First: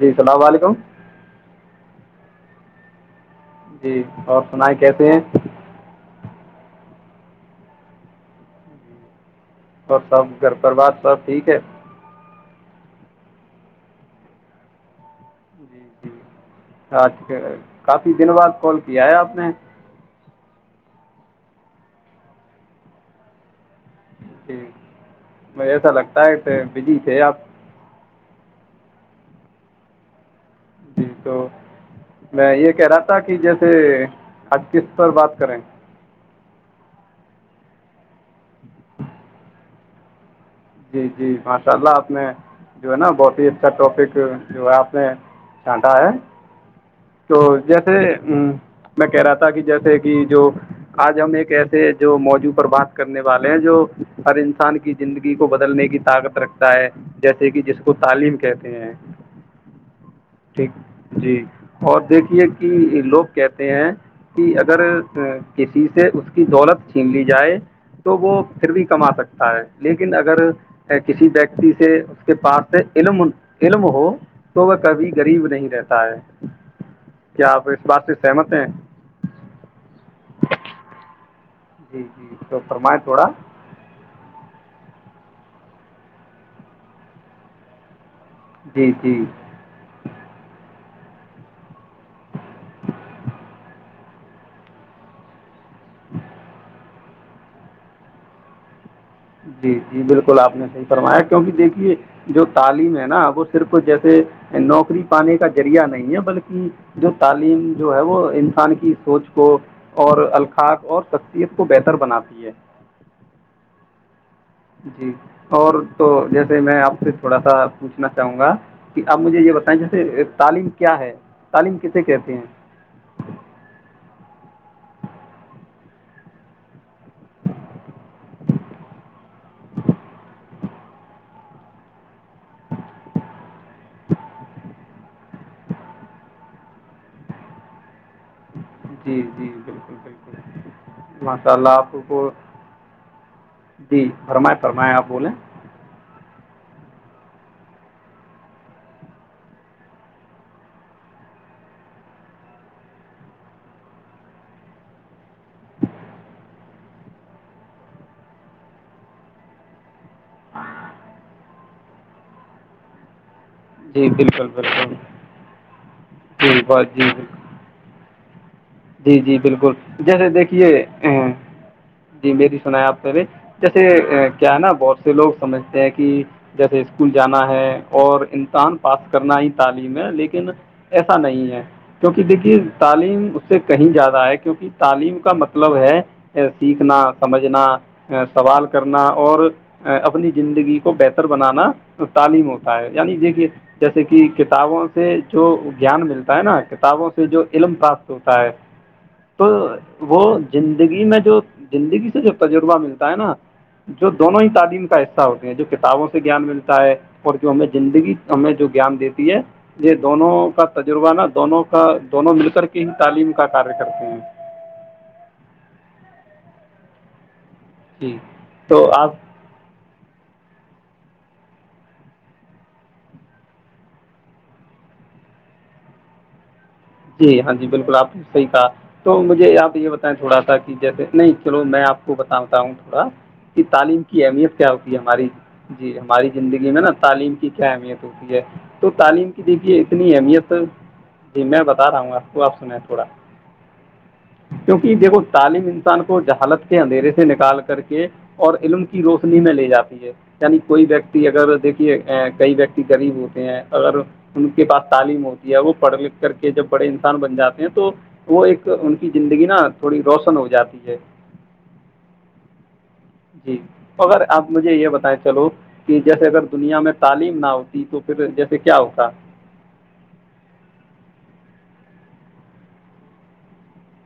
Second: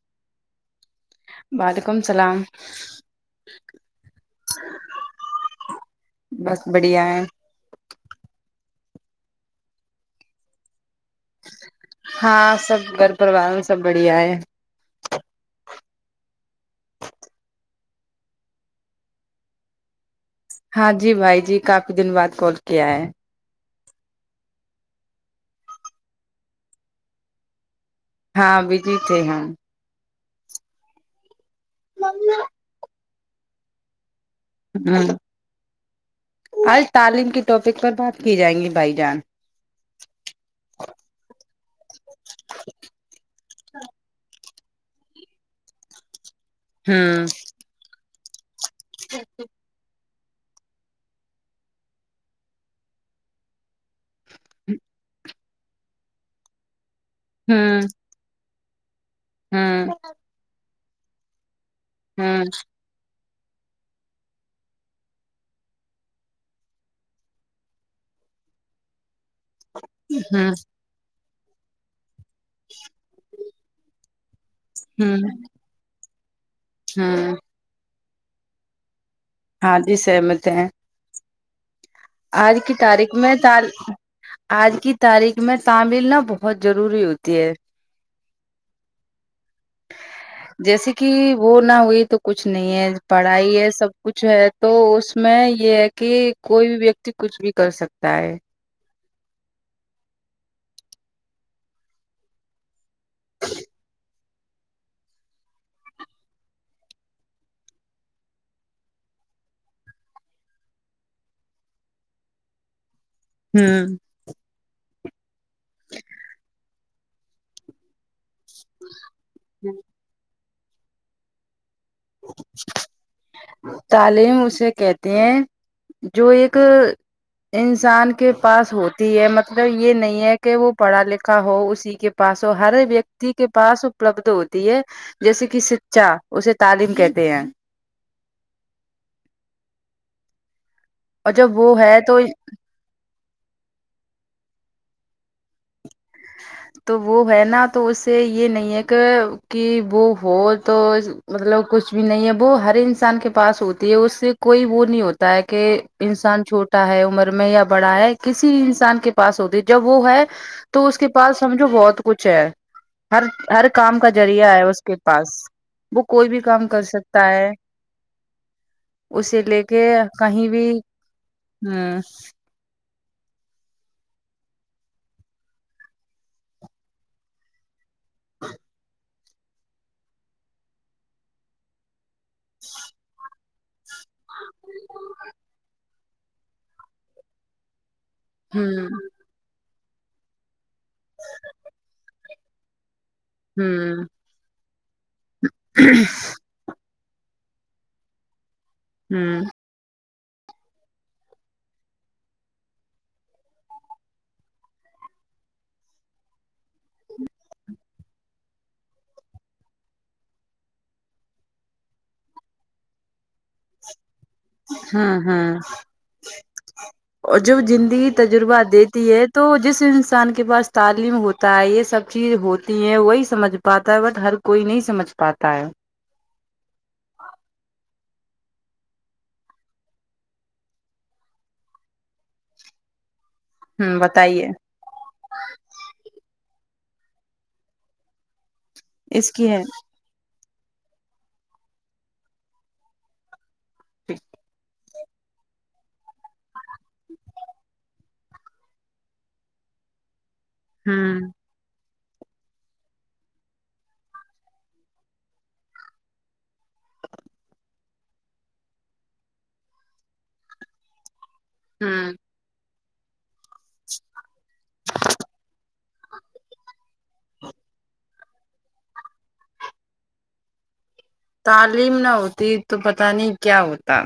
جی اللام علیکم ولیکم السلام جی اور سنائ کیسے ہیں [unintelligible] اور سب گھر پر بات سب ٹھیک ہے ہاں سب گھر پروار میں سب بڑھیا ہے ا کافی دن بعد کال کیا ہے آپ نے ہاں جی بھائی جی کافی دن بعد کال کیا ہے جٹ مج ایسا لگتا ہے کہ بزی تھے آپ ہاں بجی تھے ہم جی تو میں یہ کہہ رہا ت کہ جیسے آ کس ہ پر بات کریں آج تعلیم کی ٹاپک پر بات کی جائیں گی بھائی جان جی جی ماشاء اللہ آپ نے جو ہے نا بہت ہی اچھا ٹاپک جو ہے آپ نے سانٹا ہے ہوں تو جیسے ہوں میں کہہ رہا تھا کہ جیسے جو آج ہم ایک ایسے جو موضوع پر بات کرنے والے ہیں جو ہر انسان کی زندگی کو بدلنے کی طاقت رکھتا ہے جیسے کہ جس ہوں کو تعلیم کہ ا ہوں ٹ جی اور ہوں دیکھیے کہ لوگ کہتے ہیں کہ اگر کسی سے اس کی دولت چھین لی جائے تو وہ پھر بھی کما سکتا ہے لیکن اگر ہوں کسی دیک جیسے کے پاس سے علم علم ہو تو وہ کبھی ہوں غریب نہیں رہتا ہے ہوں کیا آپ اس بات سے سہمت ہیں ہاں جی سہمت ہیں جی جی آج تو کی فرمائیں تاریخ تھوڑا میں ت آج کی تاریخ میں تعمل نہ بہت ضروری ہوتی ہے جی جی جیسے کہ وہ نہ ہوئی تو کچھ نہیں ہے پڑھائی ہے سب کچھ ہے تو اس میں یہ ہے کہ کوئی بھی ویکتی کچھ بھی کر سکتا ہے جی جی بالکل آپ نے صحیح فرمایا کیونکہ دیکھیے جو تعلیم ہے نا وہ صرف جیسے نوکری پانے کا ذریعہ نہیں ہے بلکہ جو تعلیم جو ہے وہ انسان کی سوچ کو اور الخاق اور شخصیت کو بہتر بناتی ہے ہوں جی اور تو جیسے میں آپ سے تھوڑا سا پوچھنا چاہوں گا کہ آپ مجھے یہ بتائیں جیسے تعلیم کیا ہے تعلیم کسے کہتے ہیں تعلیم اسے کہتے ہیں جو ایک انسان کے پاس ہوتی ہے مطلب یہ نہیں ہے کہ وہ پڑھا لکھا ہو اسی کے پاس ہو ہر ویکتی کے پاس اپلبدھ ہوتی ہے جیسے کہ شکچا اسے تعلیم کہتے ہیں جی جی بالکل بالکل اور ماشاء جب وہ اللہ ہے آپ تو کو جی فرمائیں فرمائیں آپ بولیں تو وہ ہے نا تو اس سے یہ نہیں ہے کہ کہ وہ ہو تو مطلب کچھ بھی نہیں ہے وہ ہر انسان کے پاس ہوتی ہے اس سے کوئی وہ نہیں ہوتا ہے کہ انسان چھوٹا ہے عمر میں یا بڑا ہے کسی انسان کے پاس ہوتی ہے جب وہ ہے تو اس کے پاس سمجھو بہت کچھ ہے ہر ہر کام کا جی بالکل ذریعہ ہے اس بالکل کے پاس وہ کوئی بھی جی کام کر بہت جی بالکل سکتا ہے جی جی اسے لے بالکل کے جیسے کہیں بھی دیکھیے ہوں جی میری سنا ہے آپ جیسے کیا ہے نا بہت سے لوگ سمجھتے ہیں کہ جیسے اسکول جانا ہے اور انسان پاس کرنا ہی تعلیم ہے لیکن ایسا نہیں ہے کیونکہ دیکھیے تعلیم سے کہیں زیادہ ہے کیونکہ تعلیم کا مطلب ہے سیکھنا سمجھنا سوال ہوں کرنا اور اپنی زندگی کو بہتر بنانا تعلیم ہوتا ہے یعنی دیکے جیسے ہوں کہ کتابوں سے جو گیان ملتا ہے نا کتابوں سے جو علم پاک توتا ہے ہوں تو وہ زندگی میں جو زندگی سے جو تجربہ ملتا ہے نا جو دونوں ہی تعلیم کا حصہ ہوتے ہیں جو کتابوں سے گیان ملتا ہے اور جو ہمیں زندگی ہمیں جو گیان دیتی ہے یہ دونوں کا تجربہ نا دونوں کا دونوں مل کر کے ہی تعلیم کا کاریہ کرتے ہیں ہاں ہاں اور جب زندگی جی تجربہ تو دیتی آپ ہے تو جس انسان کے پاس تعلیم ہوتا ہے یہ سب چیز ہوتی ہے وہی سمجھ پاتا ہے بٹ ہر کوئی نہیں سمجھ پاتا ہے جی ہاں جی بالکل آپ نے صحیح کہا تو مجھے آپ یہ بتائیں تھوڑا سا کہ جیسے نہیں چلو میں آپ کو بتاتا ہوں تھوڑا ہوں تعلیم کی بتائیے اہمیت کیا ہوتی ہے ہماری جی ہماری زندگی میں نا تعلیم کی کیا اہمیت ہوتی ہے تو اس تعلیم کی ہے دیکھیے اتنی اہمیت جی میں بتا بتا رہا ہوں آپ کو آپ سنا تھوڑا ٹھ کیونکہ دیکھو تعلیم انسان کو جہالت کے اندھیرے سے نکال کر کے اور علم کی روشنی میں لے جاتی ہے یعنی کوئی ہوں ویکتی اگر دیکھیے کئی ویکتی غریب ہوتے ہیں اگر ان کے پاس تعلیم ہوتی ہے وہ پڑھ لکھ کر کہ جب بڑے انسان بن جاتے ہیں تو وہ ایک ان کی زندگی نا تھوڑی روشن ہو جاتی ہے ہاں جی اگر آپ مجھے یہ بتائیں چلو کہ جیسے اگر دنیا میں تعلیم نہ ہوتی تو پھر جیسے کیا ہوتا تعلیم نہ ہوتی تو پت نہیں کیا ہوتا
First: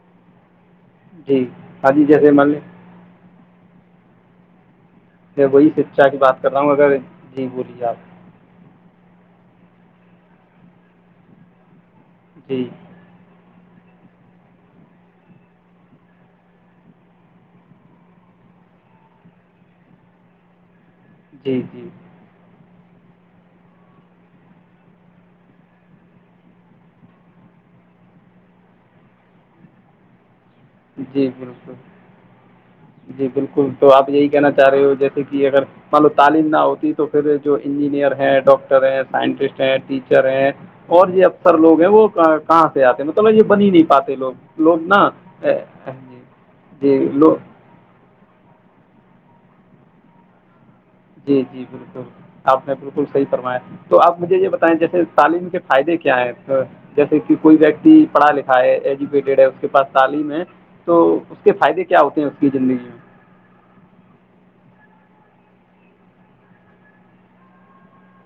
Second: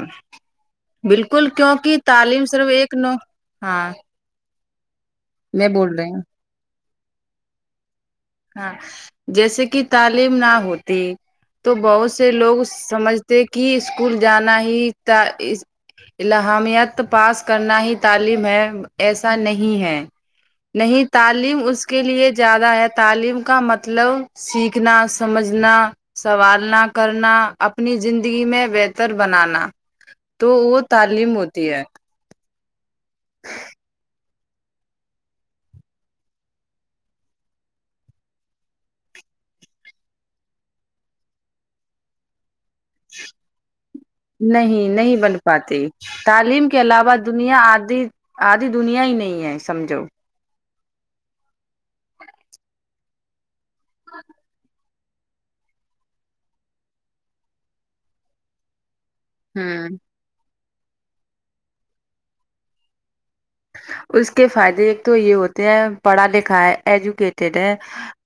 جی بالکل ہاں کیوںکہ جی جیسے تعلیم مان لیں صرف ایک نو ہاں میں وہی شکچھا کی بات کر رہا ہوں اگر جی بولیے آپ ہاں جیسے کہ تعلیم نہ ہوتی تو بہت لوگ جی سمجھتے کہ کہ اسکول جانا ہی احامیت پاس کرنا ہی تعلیم ہے ایسا نہیں ہے نہیں تعلیم جی اس جی کے لیے زیادہ ہے تعلیم کا مطلب سیکھنا سمجھنا سنوالنا کرنا اپنی زندگی میں بہتر بنانا تو وہ جی تعلیم ہوتی بالکل ہے جی بالکل تو آپ یہی کہنااہ رہے ہو جیسے کہ اگر مان لو تعلیم نہ ہوتی تو پھر جو انجینئر ہے ڈاکٹر ہیں سائنٹسٹ ہیں ٹیچر ہیں اور یہ افسر لوگ ہیں وہ کہاں سے آتے مطلب یہ بن نہیں پاتے لوگ لوگ نا پات جی تعلیم کے جی علاوہ لوگ دنیا آدی سادھی دنیا ہی نہیں ہے سمجھو جی جی بالکل آپ نے بالکل صحیح فرمایا تھا تو آپ مجھے یہ بتائیں جیسے تعلیم کے فائدے کیا ہیں جیسے کہ کوئی ویکتی پڑھا لکھا ہے وڈ ہے اس کے پاس ہوں تعلیم ہے تو اس کے فائدے کیا ہوتے ہیں اس کی زندگی میں اس کے فائدے ایک تو یہ ہوتے ہیں پڑھا لکھا ہے ایجوکیٹیڈ ہے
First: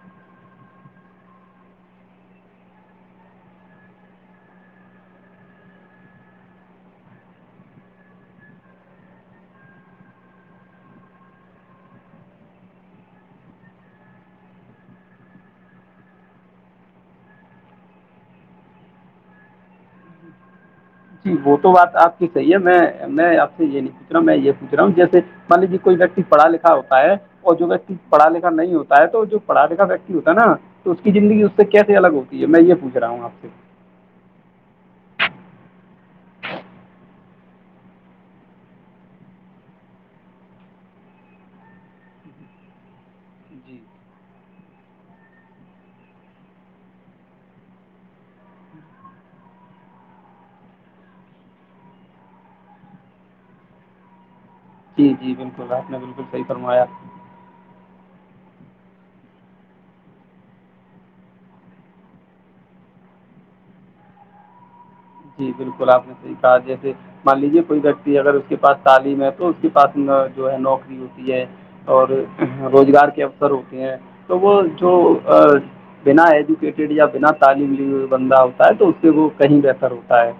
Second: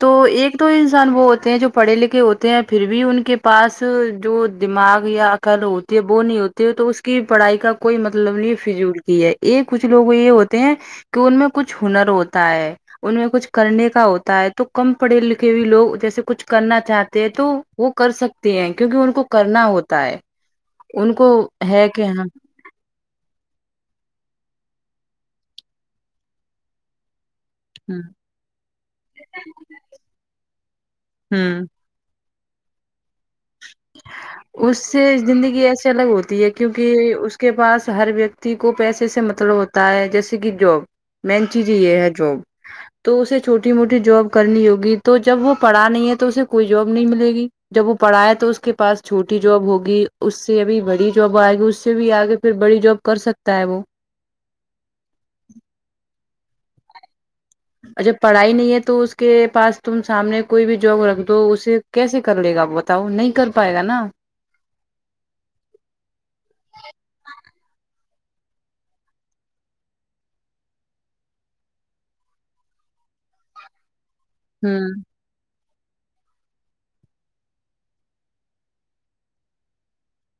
تو ایک تو انسان وہ ہوتے ہیں جو پڑھے لکھے ہوتے ہیں پھر بھی ان کے پاس جو دماغ یا عقل ہوتی ہے وہ نہیں ہوتی ہے تو اس کی پڑھائی کا کوئی مطلب نہیں فضولتی ہے یہ کچھ لوگ یہ ہوتے ہیں کہ ان میں کچھ ہنر ہوتا ہے ان میں کچھ کرنے کا ہوتا ہے تو کم پڑھے لکھے ہو لوگ جیسے کچھ کرنا چاہتے ہیں تو وہ کر سکتے ہیں کیونکہ ان کو کرنا ہوتا ہے ان کو جی وہ تو ہے بات کہ آپ ہاں کی صحیح ہے میں میں آپ سے یہ نہیں پوچھ رہا میں یہ رہا ہوں جیسے مان لیجیے کوئی ویکتی پڑھا لکھا ہوتا ہے اور جو ویکتی ہ پڑھ لکھا نہیں ہوتا ہے تو جو پڑا لکھا ویکتی ہوتا ہے نا تو اس کی زندگی اس ہوں سے کیسے الگ ہو ج میں یہ پوچ رہا ہوں آپ سے اس سے زندگی ایسے الگ ہوتی ہے کیونکہ اس کے پاس ہر ویکتی کو پیسے سے مطلب ہوتا ہے جیسے کہ جاب مین چیز یہ ہے جاب تو اسے چھوٹی جی موٹی جاب کرنی ہوگی تو جب وہ پڑھا نہیں ہے تو اسے کوئی جاب نہیں ملے گی جب وہ پڑھایا تو اس کے پاس چھوٹی جاب ہوگی اس سے ابھی بڑی جاب آئے گی اس سے بھی آگے پھر بڑی جاب کر سکتا ہے وہ جی جی بالکل آپ نے بالکل کی فرمایا اچھا پڑھائی نہیں ہے تو اس کے پاس تم سامنے کوئی بھی جاب رکھ دو اسے کیسے کر لے گاپ بتاؤ نہیں کر پائے گا نا جی بالکل آپ نے صحیح کہا جیسے مان لیجیے کوئی ویکتی اگر اس کے پاس تعلیم ہے تو اس کے پاس جو ہے نوکری ہوتی ہے اور روزگار کے اوسر ہوتے ہیں تو وہ جو ہوں بنا ایجوکیٹڈ یا بنا تعلیم لیے ہوئی بندہ ہوتا ہے تو اس سے وہ کہیں بہتر ہو تاائ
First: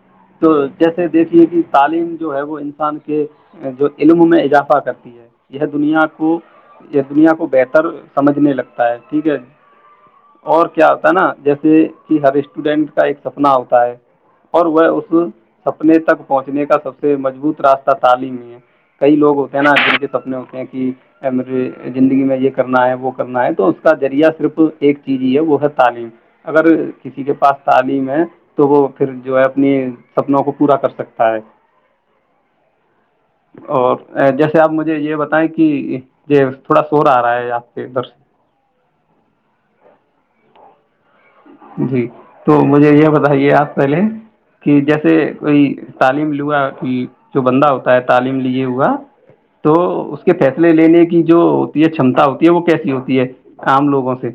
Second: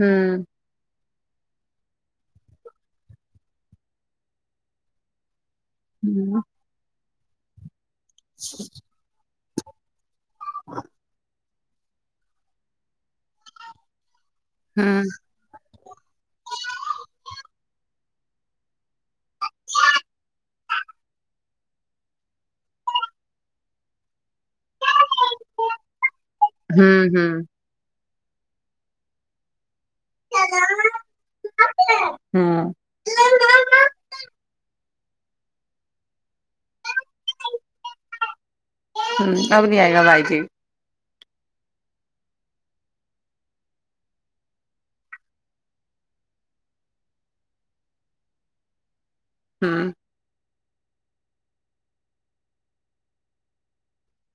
ہوں تو جیسے دیکھ کہ تعلیم جو ہے وہ انسان کے جو علم میں اضافہ کرتی ہے یہ دنیا کو ہوں اس دنیا کو بہتر سمجھنے لگتا ہے ٹھیک ہے اور کیا ہوتا ہے نا جیسے کہ ہر اسٹوڈنٹ کا ایک سپنا ہوتا سائے اور وہ اس ہوں سپنے تک پہنچنے کا سب سے مضبوط راستہ تعلیم ہی کئی لوگ ہوتے ہیں نا جنے س اپنے ہوتے ہیں کہ زندگی میں یہ کرنا ہے وہ کرنا ہے تو اس کا ذریعہ صرف تو ایک چیز ہی ہے وہ ہے تعلیم اگر ہوں کسی کے ہوں پاس تعلیم ہے تو وہ پھر جو ہے اپنی سپنوں کو پورا کر سکتا ہے ہوں اور جیسے آپ مجھے یہ بتائیں کہ ج تھوڑا سور آ رہا ہے آاں سے ادھر سے ہوں اب گا بھائی ج جی تو مجھے یہ بتائیے آپ پہلے کہ جیسے کوئی تعلیم لا جو بندہ ہوتا ہے تعلیم لیے ہوا تو ہوں اس کے پیسے لے لینے کی جو ہوتی ہے چمتا ہوتی ہے وہ کیسی ہوتی ہے آام لوگوں سے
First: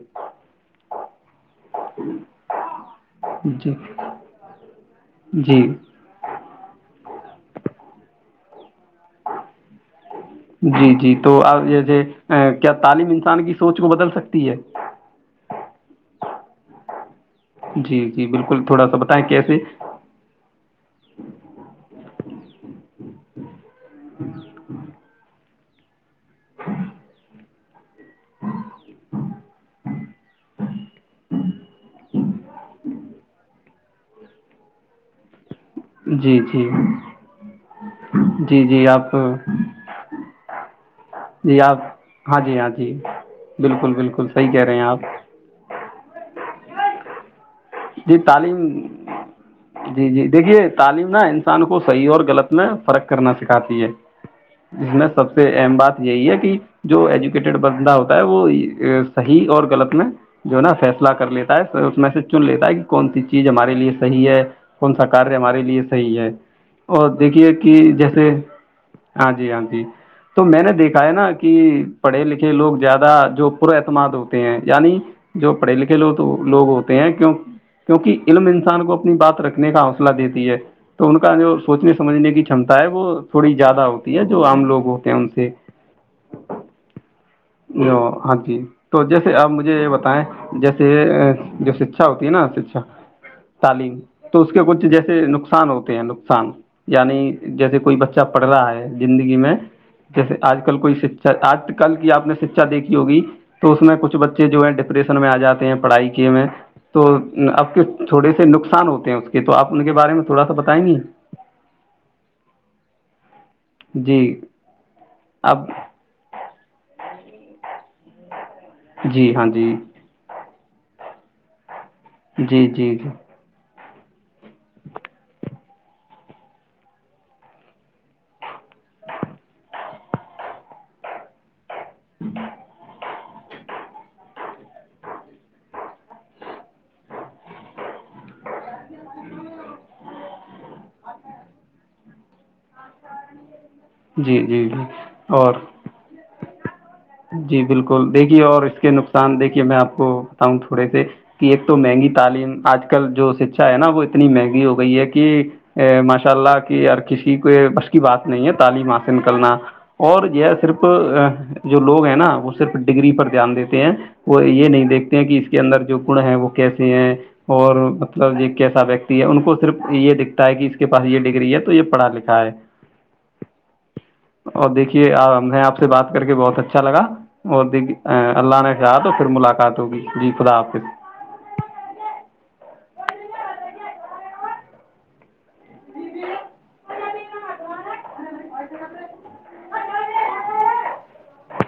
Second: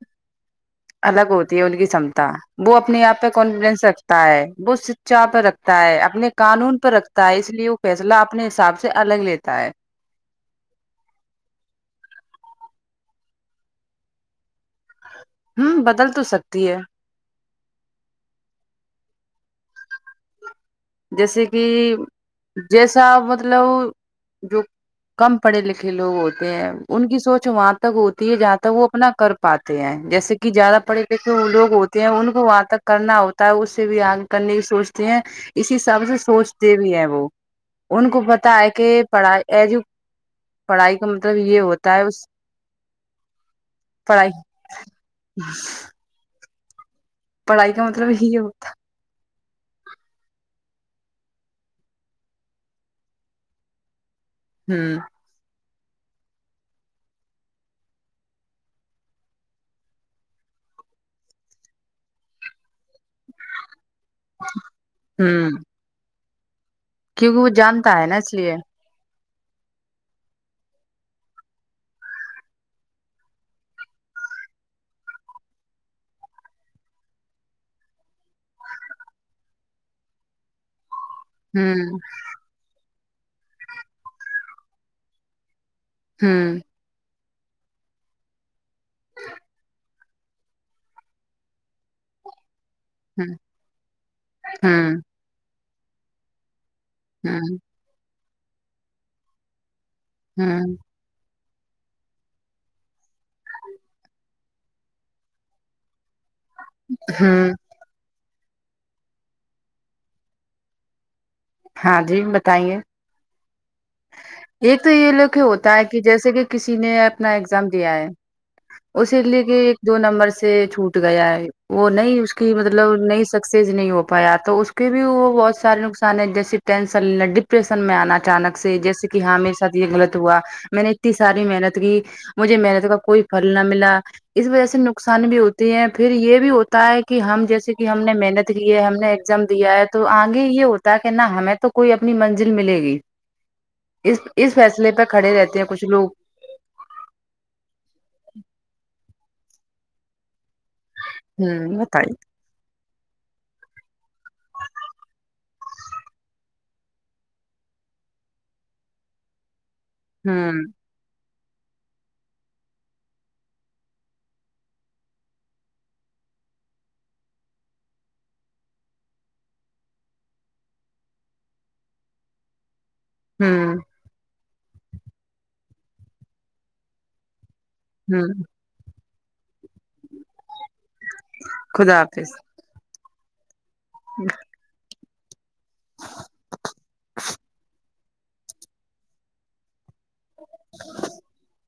اللہگوت ان کی کمتا وہ اپنے آپ پہ جی کانفیڈینس رکھتا ہے وہ چاہ پ جی رکھتا ہے اپنے قانون پر رکھتا ہے اس لیے وہ فیصلہ اپنے حساب سے الگ لیتا ہے جی جی تو آ یہ جو کیا تعلیم انسان کی سوچ کو بدل سکتی ہے ہوں بدل تو سکتی ہے جی جی بالکل تھوڑا سا بتائیں کیسے جیسے کہ جیس سا مطلب ہ ہ پڑھ لکھے لوگ ہیں ان کی سوچ وہاں ہوتی ہے جہاں تک وہ اپنا کر پاتے ہیں جیسے کہ زیادہ پڑھے لکھے وہ لوگ ہوتے ہیں ان کو وہاں تک کرنا ہوتا ہے اس سے بھی آگ کرنے کی سوچتے ہیں اس حساب سے جی جی سوچتے بھی ہیں وہ ان کو پتا جی ہے جی کہ آپ پڑھائی ایجو پڑھائی کا مطلب جی یہ آپ ہوتا ہے اس ہاں جی ہاں جی بالکل بالکل پڑھائی صحیح کہہ رہے ہیں آپ پڑھائی کا مطلب جی یہ ہوتا تعلیم جی جی دیکھیے تعلیم نا انسان کو صحیح اور غلط میں فرق کرنا سکھاتی ہے اس ہوں میں سب سے اہم بات یہی ہے کہ جو ایجوکیٹڈ بندہ ہوتا ہے وہ صحیح اور غلط میں جو ہے نا فیصلہ کر لیتا ہے اس میں سے کیوں لیتا ہے گا کون سی چیز ہمارے لیے صحی ہے کون سا کاریہ ہوں ہمارے لیے صحیح ہے اور کیونکہ وہ دیکھیے کہ جانتا ہے نا جیسے اس لیے ہاں جی ہاں جی تو میں نے دیکھا ہے نا کہ پڑھے لکھے لوگ زیادہ جو پر اعتماد ہوتے ہیں یعنی جو پڑھے لکھے لوگ ہو ہیں کی کیونکہ علم انسان کو اپنی بات رکھنے کا حوصلہ دیتی ہے تو ان کا جو سوچنے ہوں سمجھنے کی چھمتا ہے وہ تھوڑی زیادہ ہوتی ہے جو آام لوگ ہوتے ہیں ان سے ہوں ا ہاں جی تو جیسے آپ مجھے ب ہے جیسے جو شکچھا ہوتی ہے نا شا اچھ ہ تعلیم تو اس کے کچھ ہوں جیسے نقصان ہوتا ہیں نقصان یعنی ہ جیسے کوئی بچہ اا پڑ رہا ہے زندگی میں جیسے ہ آج کل کوئی آج کل کی آپ نے شکھا دیکھی ہوگی تو اس میں کچھ بچے جو ہے ڈپریشن میں آ جاتے ہیں پڑھائی میں تو ہوں آپ کے تھوڑے سے نقصان ہوتے ہیں اس کے تو آپ ان کے بارے میں تھوڑا سا بتائیں گے ہاں جی بتائیے جی ایک تو یہ لوگ کہ اب ہوتا ہے کہ جیسے کہ کسی نے اپنا ایگزام دیا ہے اسے جی لے ہاں کے جی ایک دو نمبر سے سے چھوٹ گیا ہے وہ نہیں اس کی جی مطلب جی جی نئی سکسیز نہیں ہو پایا تو اس کے بھی وہ بہت سارے نقصان ہیں جیس ٹینشن ڈپریشن میں آنا اچانک سے جیسے کہ ہاں میرے سات یہ غلط ہوا میں نے اتنی ساری محنت گ مجھے محنت کا کوئی پھل نہ ملا اس وجہ سے نقصان بھی ہوتی ہے پھر یہ بھی ہوتا ہے کہ ہم جیسے کہ ہم نے محنت کی ہے ہم نے ایگزام دیا ہے تو آگے یہ ہوتا ہے کہ نا ہمیں تو کوئی اپنی منزل ملے گی اس جی اس جی فیصلے پہ کھڑے اور رہتے ہیں کچھ لوگ جی بالکل دیکھیے اور اس کے نقصان دیکھیے کہ میں آپ کو ہوں تھوڑے سے کہ ایک تو ہوں مہنگی بتائیے۔ تعلیم آج آج کل جو شکھا ہے نا وہ اتنی مہنگی ہو گئی ہے کہ ماشاء اللہ کی کسی کو بش کی بات نہیں ہے تعلیم حاصل کرنا اور یہ ہوں صرف جو لوگ ہیں نا وہ صرف ڈگری پر دھیان دیتے ہیں وہ یہ نہیں دیکھتے ہیں کہ اس کے اندر جو گن ہیں وہ کیسے ہیں اور مطلب یہ کیسا ویکتی ہے ان کو صرف یہ دکھتا ہے کہ اس کے پاس یہ ڈگری ہے تو یہ پڑھا لکھا ہے ہاں اور دیکھیے آ نے آپ سے بات کر کے بہت تچ الگا وہ ہوں اللہ نے شا تو ملاقات ہوگی جی خدا حافظ خدا جی [unintelligible] [unintelligible]